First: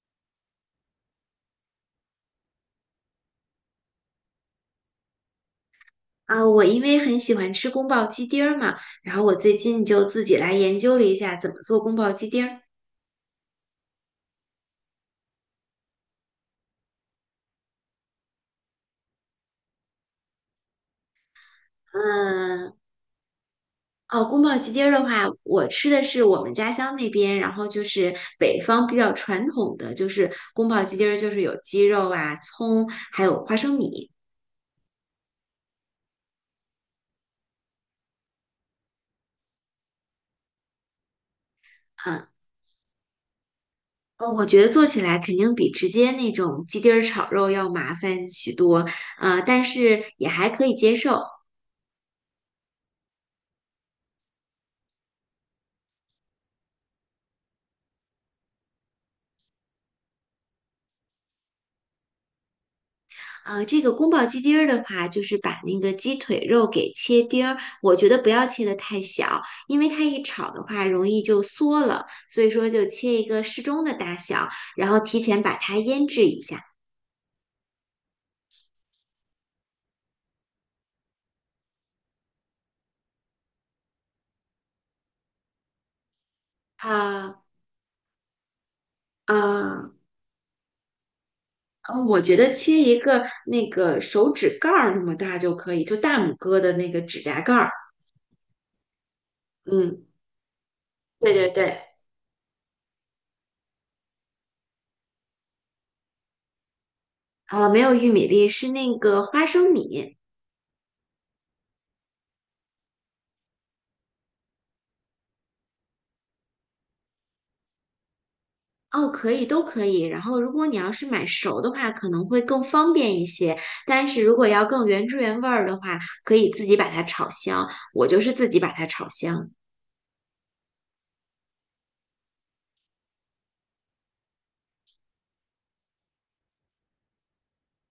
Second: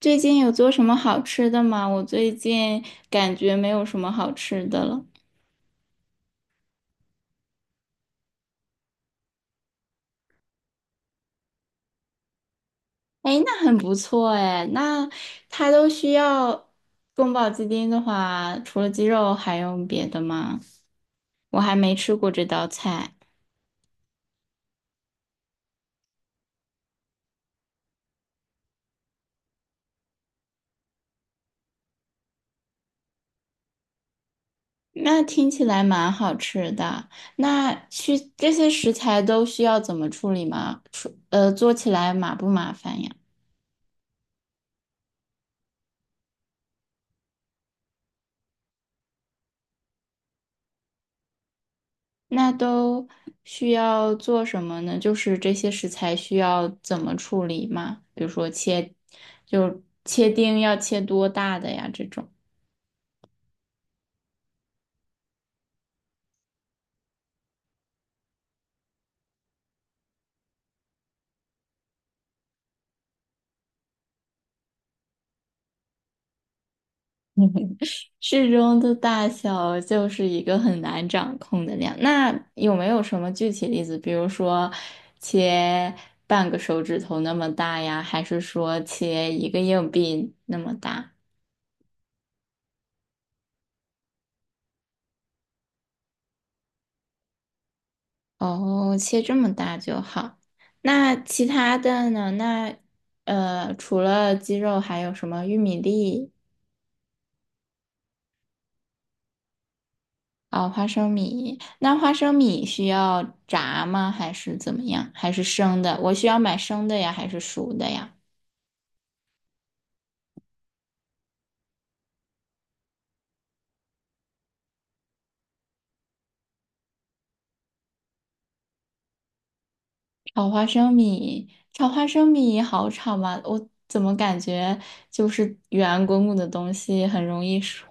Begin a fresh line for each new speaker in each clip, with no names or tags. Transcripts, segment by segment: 最近有做什么好吃的吗？我最近感觉没有什么好吃的了。
啊，我因为很喜欢吃宫保鸡丁儿嘛，然后我最近就自己来研究了一下怎么做宫保鸡丁儿。
哎，那很不错哎。那它都需要宫保鸡丁的话，除了鸡肉还用别的吗？我还没吃过这道
嗯，
菜。
哦，宫保鸡丁儿的话，我吃的是我们家乡那边，然后就是北方比较传统的，就是宫保鸡丁儿就是有鸡肉啊、葱，还有花生米。
那听起来蛮好吃的。那需这些食材都需要怎么处理吗？做起来
嗯，
麻不麻烦呀？
我觉得做起来肯定比直接那种鸡丁儿炒肉要麻烦许多，但是也还可以接受。
那都需要做什么呢？就是这些食材需要怎么处理吗？比如说切，就切丁要切多大的呀？这种。
这个宫保鸡丁儿的话，就是把那个鸡腿肉给切丁儿，我觉得不要切得太小，因为它一炒的话容易就缩了，所以说就切一个适中的大小，然后提前把它腌制一下。
适中的大小就是一个很难掌控的量。那有没有什么具体例子？比如说切半个手指头那
啊
么大呀，还是说切一个
啊，
硬币那么大？
我觉得切一个那个手指盖儿那么大就可以，就大拇哥的那个指甲盖儿。
哦，切这么大就
嗯，
好。那
对
其
对
他
对，
的呢？除了鸡肉，还有什么玉米粒？
啊，没有玉米粒，是那个花生米。
哦，花生米。那花生米需要炸吗？还是怎么样？还是生的？我需要买生的呀，还是熟的呀？
哦，可以，都可以。然后，如果你要是买熟的话，可能会更方便一些。但是如果要更原汁原味儿的话，可以自己把它炒香。我就是自己把它炒香。
炒花生米，炒花生米好炒吗？我怎么感觉就是圆滚滚的东西很容易熟？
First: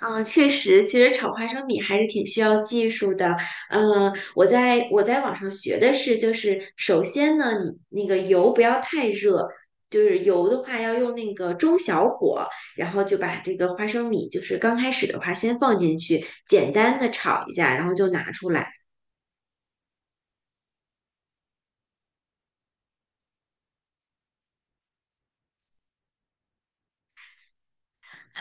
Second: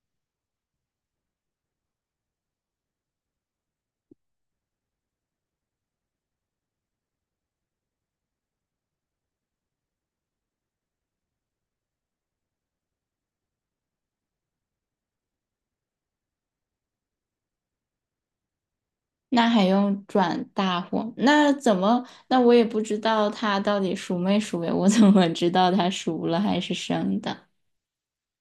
嗯，确实，其实炒花生米还是挺需要技术的。嗯，我在网上学的是，就是首先呢，你那个油不要太热。就是油的话，要用那个中小火，然后就把这个花生米，就是刚开始的话，先放进去，简单的炒一下，然后就拿出来。
那还用转大火？那怎么？那我也不知道它到底熟没熟呀？我怎么知道它熟了还是生的？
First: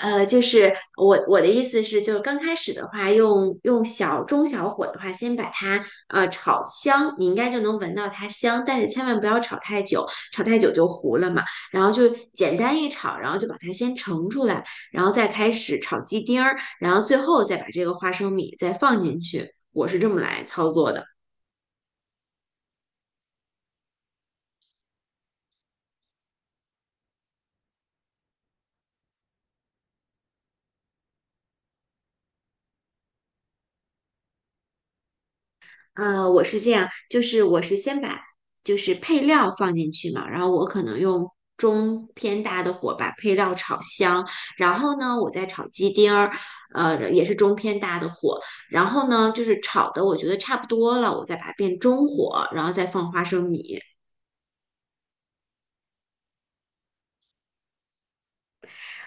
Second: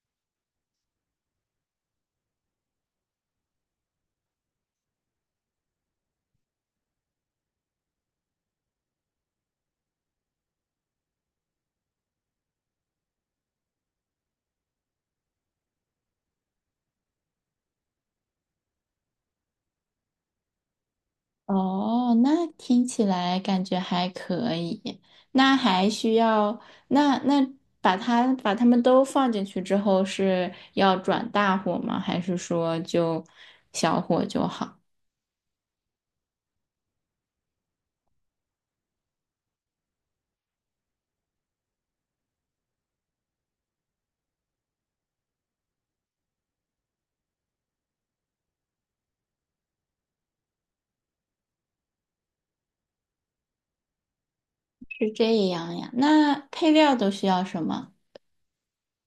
就是我的意思是，就是刚开始的话，用小中小火的话，先把它炒香，你应该就能闻到它香，但是千万不要炒太久，炒太久就糊了嘛。然后就简单一炒，然后就把它先盛出来，然后再开始炒鸡丁儿，然后最后再把这个花生米再放进去。我是这么来操作的。
哦，那听起来感觉还可以。那还需要，那把它们都放进去之后是要转大火吗？还是说就小火就好？
我是这样，就是我是先把就是配料放进去嘛，然后我可能用中偏大的火把配料炒香，然后呢，我再炒鸡丁儿，也是中偏大的火，然后呢，就是炒的我觉得差不多了，我再把它变中火，然后再放花生米。
是这样呀？那配料都需要什么？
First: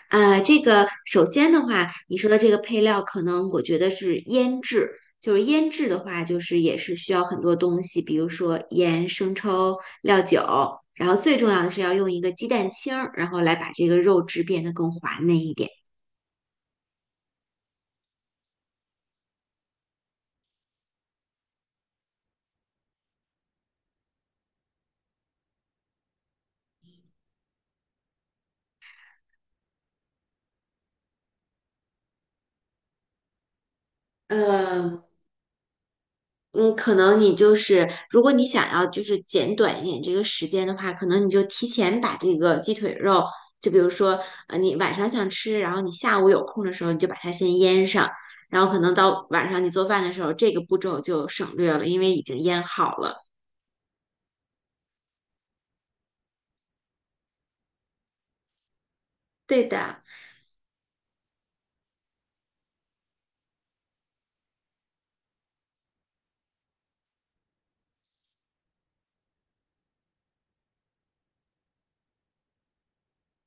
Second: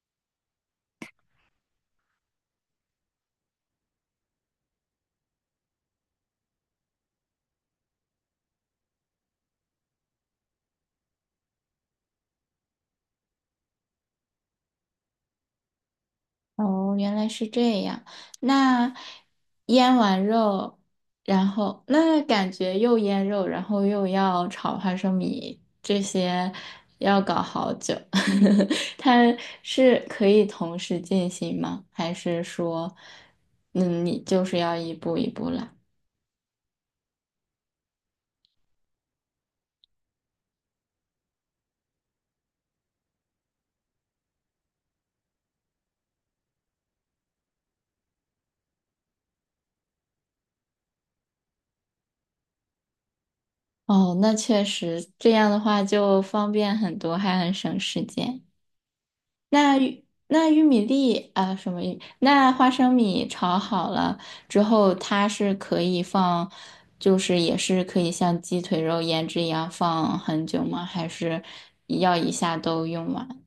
啊，这个首先的话，你说的这个配料，可能我觉得是腌制，就是腌制的话，就是也是需要很多东西，比如说盐、生抽、料酒，然后最重要的是要用一个鸡蛋清儿，然后来把这个肉质变得更滑嫩一点。
哦，原来是这样。那腌完肉，然后那感觉又腌肉，然后又要炒花生米，这些要搞好久。它是可以同时进行吗？还是说，嗯，你就是要一
嗯。
步一步来？
嗯，可能你就是，如果你想要就是减短一点这个时间的话，可能你就提前把这个鸡腿肉，就比如说，你晚上想吃，然后你下午有空的时候，你就把它先腌上，然后可能到晚上你做饭的时候，这个步骤就省略了，因为已经腌好了。
哦，那确实，这样的话就方便很多，还很省时间。
对
那
的，
玉那玉米粒啊，什么玉？那花生米炒好了之后，它是可以放，就是也是可以像鸡腿肉腌制一样放很久吗？还是要一下都用完？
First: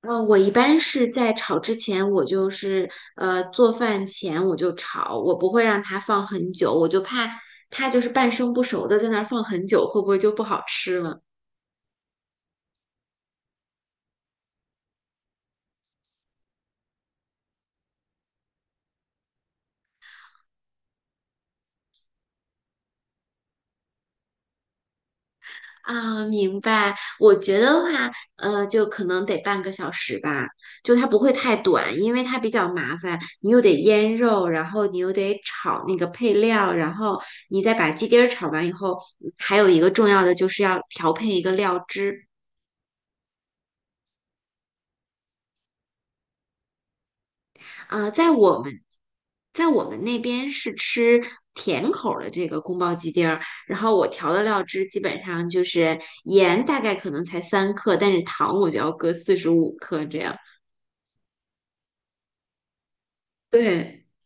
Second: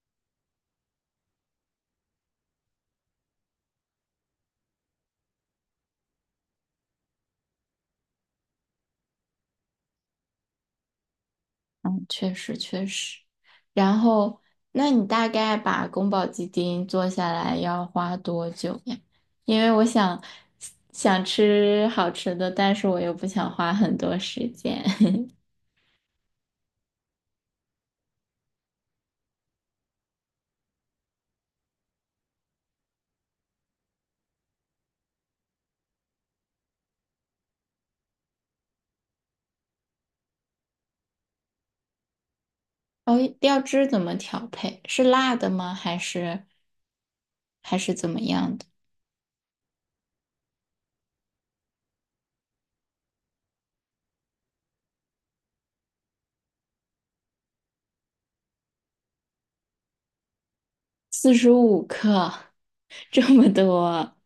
嗯，我一般是在炒之前，我就是做饭前我就炒，我不会让它放很久，我就怕它就是半生不熟的在那儿放很久，会不会就不好吃了？
嗯，确实确实。然后，那你大概把宫保鸡丁做下来要花多久呀？因为我想吃好吃的，但是我又不想花很多时间。
啊，明白。我觉得的话，就可能得半个小时吧，就它不会太短，因为它比较麻烦，你又得腌肉，然后你又得炒那个配料，然后你再把鸡丁儿炒完以后，还有一个重要的就是要调配一个料汁。
哦，料汁怎么调配？是辣的吗？还是怎
啊，
么样的？
在我们那边是吃甜口儿的这个宫保鸡丁儿，然后我调的料汁基本上就是盐大概可能才3克，但是糖我就要搁45克这样。
45克，这么
对。
多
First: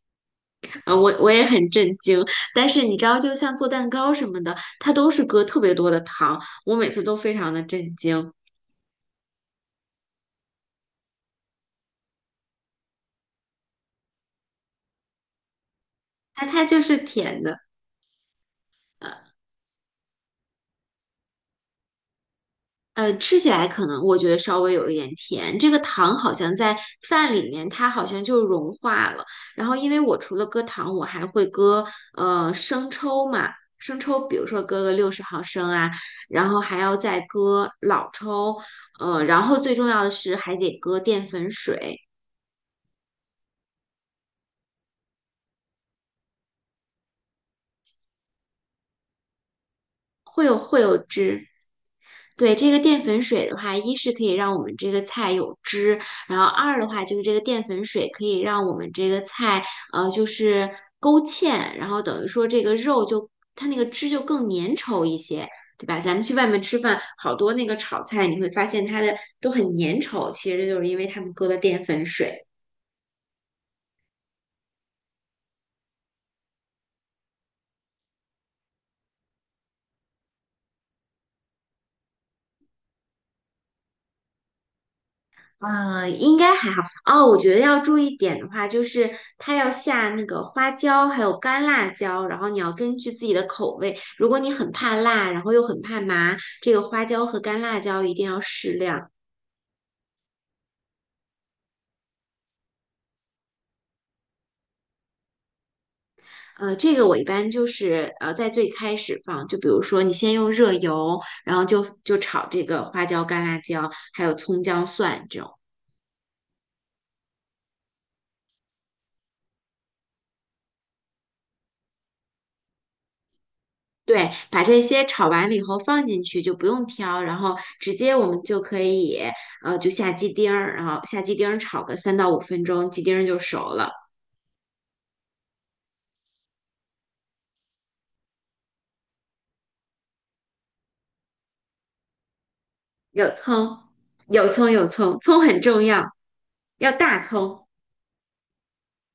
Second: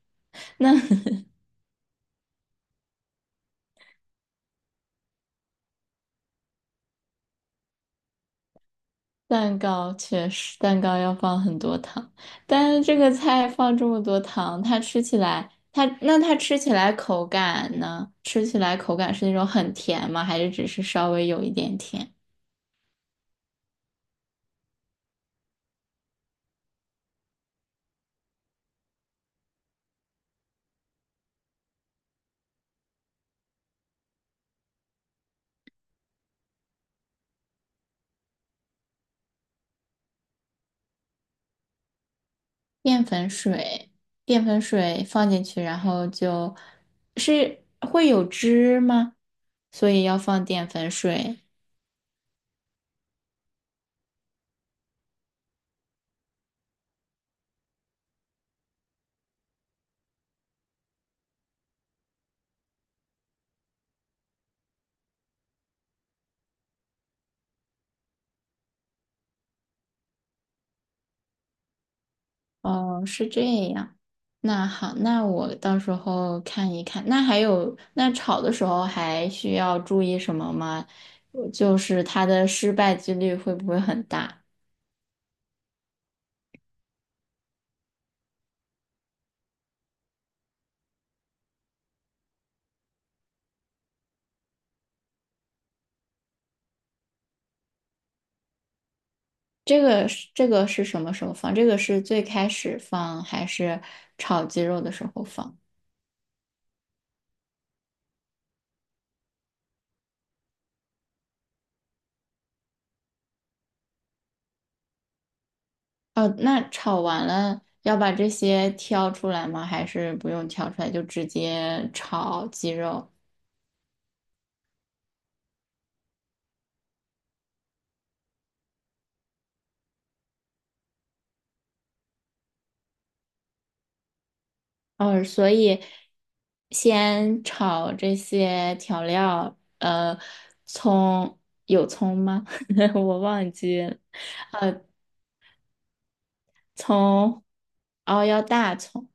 我也很震惊，但是你知道，就像做蛋糕什么的，它都是搁特别多的糖，我每次都非常的震惊。
蛋糕，确实蛋糕要放很多糖，但是这个菜放这么多糖，它吃起来，它那它
它
吃
它
起
就
来
是
口
甜的，
感呢？吃起来口
呃
感是那种很甜吗？还是只是稍微有一点甜？
吃起来可能我觉得稍微有一点甜。这个糖好像在饭里面，它好像就融化了。然后因为我除了搁糖，我还会搁生抽嘛，生抽比如说搁个60毫升啊，然后还要再搁老抽，然后最重要的是还得搁淀粉水。
淀粉水，淀粉水放进去，然后就是会有汁吗？所以要
会
放
有
淀
会
粉
有
水。
汁。对，这个淀粉水的话，一是可以让我们这个菜有汁，然后二的话就是这个淀粉水可以让我们这个菜就是勾芡，然后等于说这个肉就它那个汁就更粘稠一些，对吧？咱们去外面吃饭，好多那个炒菜你会发现它的都很粘稠，其实就是因为他们搁了淀粉水。
哦，是这样。那好，那我到时候看一看。那还有，那炒的时候还需要注意什么吗？就是它的失败几率会不会很大？
应该还好哦。我觉得要注意点的话，就是它要下那个花椒，还有干辣椒，然后你要根据自己的口味。如果你很怕辣，然后又很怕麻，这个花椒和干辣椒一定要适量。
这个是什么时候放？这个是最开始放还是炒鸡肉的时候放？
这个我一般就是在最开始放，就比如说你先用热油，然后就炒这个花椒、干辣椒，还有葱姜蒜这种。
哦，那炒完了要把这些挑出来吗？还是不用挑出来就直接炒鸡肉？
对，把这些炒完了以后放进去就不用挑，然后直接我们就可以就下鸡丁儿，然后下鸡丁儿炒个3到5分钟，鸡丁儿就熟了。
哦，所以先炒这些调料，葱有葱吗？我
有
忘
葱，
记了，
有葱，有葱，葱很重要，要大
葱，
葱。
哦，要大葱，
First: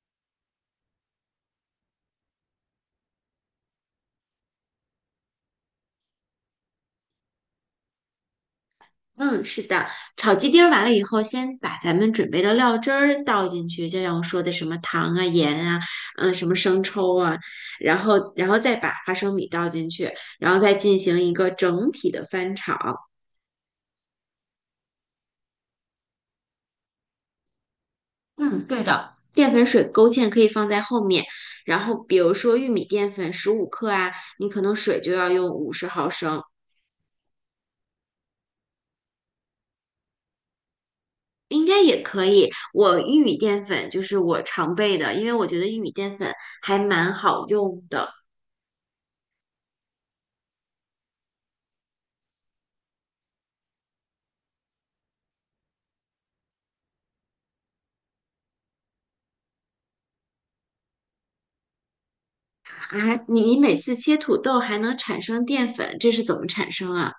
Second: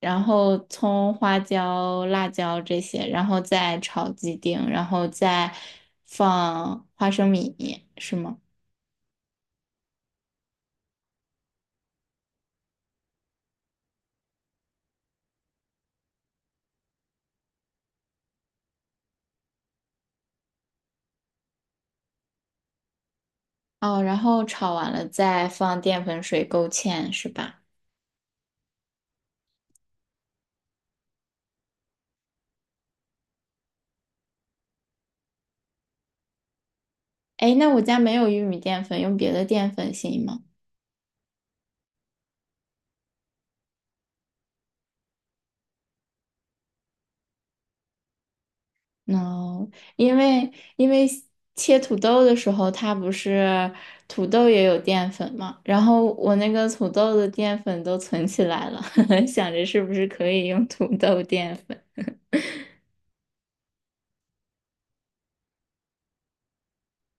然后葱、花椒、辣椒这些，然后再炒鸡丁，然后再放花生米，是吗？
嗯，是的，炒鸡丁儿完了以后，先把咱们准备的料汁儿倒进去，就像我说的什么糖啊、盐啊，嗯，什么生抽啊，然后再把花生米倒进去，然后再进行一个整体的翻炒。
哦，然后炒完了再放淀粉水勾芡，是吧？
嗯，对的，淀粉水勾芡可以放在后面，然后比如说玉米淀粉十五克啊，你可能水就要用50毫升。
哎，那我家没有玉米淀粉，用别的淀粉行吗？
应该也可以。我玉米淀粉就是我常备的，因为我觉得玉米淀粉还蛮好用的。
no，因为因为切土豆的时候，它不是土豆也有淀粉嘛，然后我那个土豆的淀粉都存起来了，想着是不是可以用土豆淀粉。
啊。你每次切土豆还能产生淀粉，这是怎么产生啊？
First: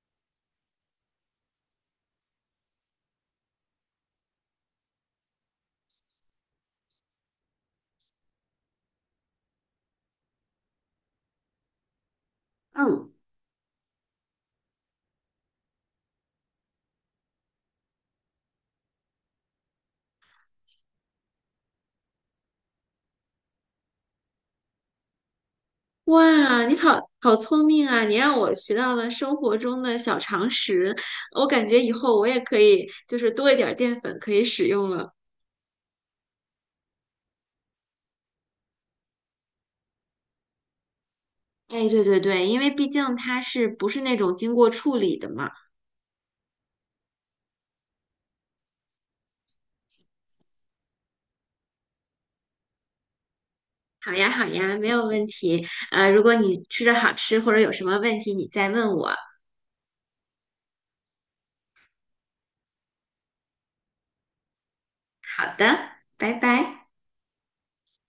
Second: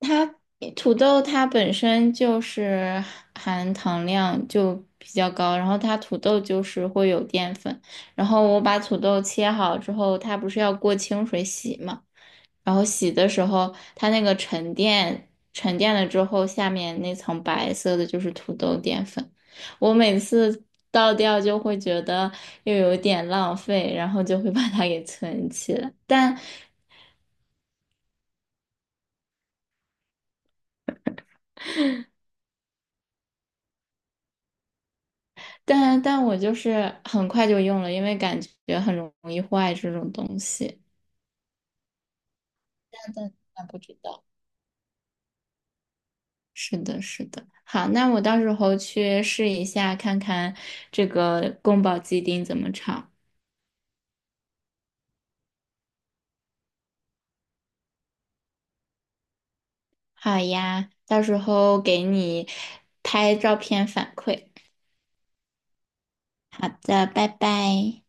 它土豆它本身就是含糖量就比较高，然后它土豆就是会有淀粉，然后我把土豆切好之后，它不是要过清水洗嘛？然后
嗯，
洗的时候，它那个沉淀沉淀了之后，下面那层白色的就是土豆淀粉。我每次倒掉就会觉得又有点浪费，然后就会把它给存起来。但
哇，你好好聪明啊！你让我学到了生活中的小常识，我感觉以后我也可以就是多一点儿淀粉可以使用了。
但但我就是很快就用了，因为感觉很容易坏这种东西。
哎，对对对，因为毕
但
竟
但
它
但
是
不
不
知
是那
道。
种经过处理的嘛？
是的，是的。好，那我到时候去试一下，看看这个宫保鸡丁怎么炒。
好呀，好呀，没有问题。如果你吃着好吃或者有什么问题，你再问我。
好呀，到时候给你拍照片反馈。
好的，拜
好
拜。
的，拜拜。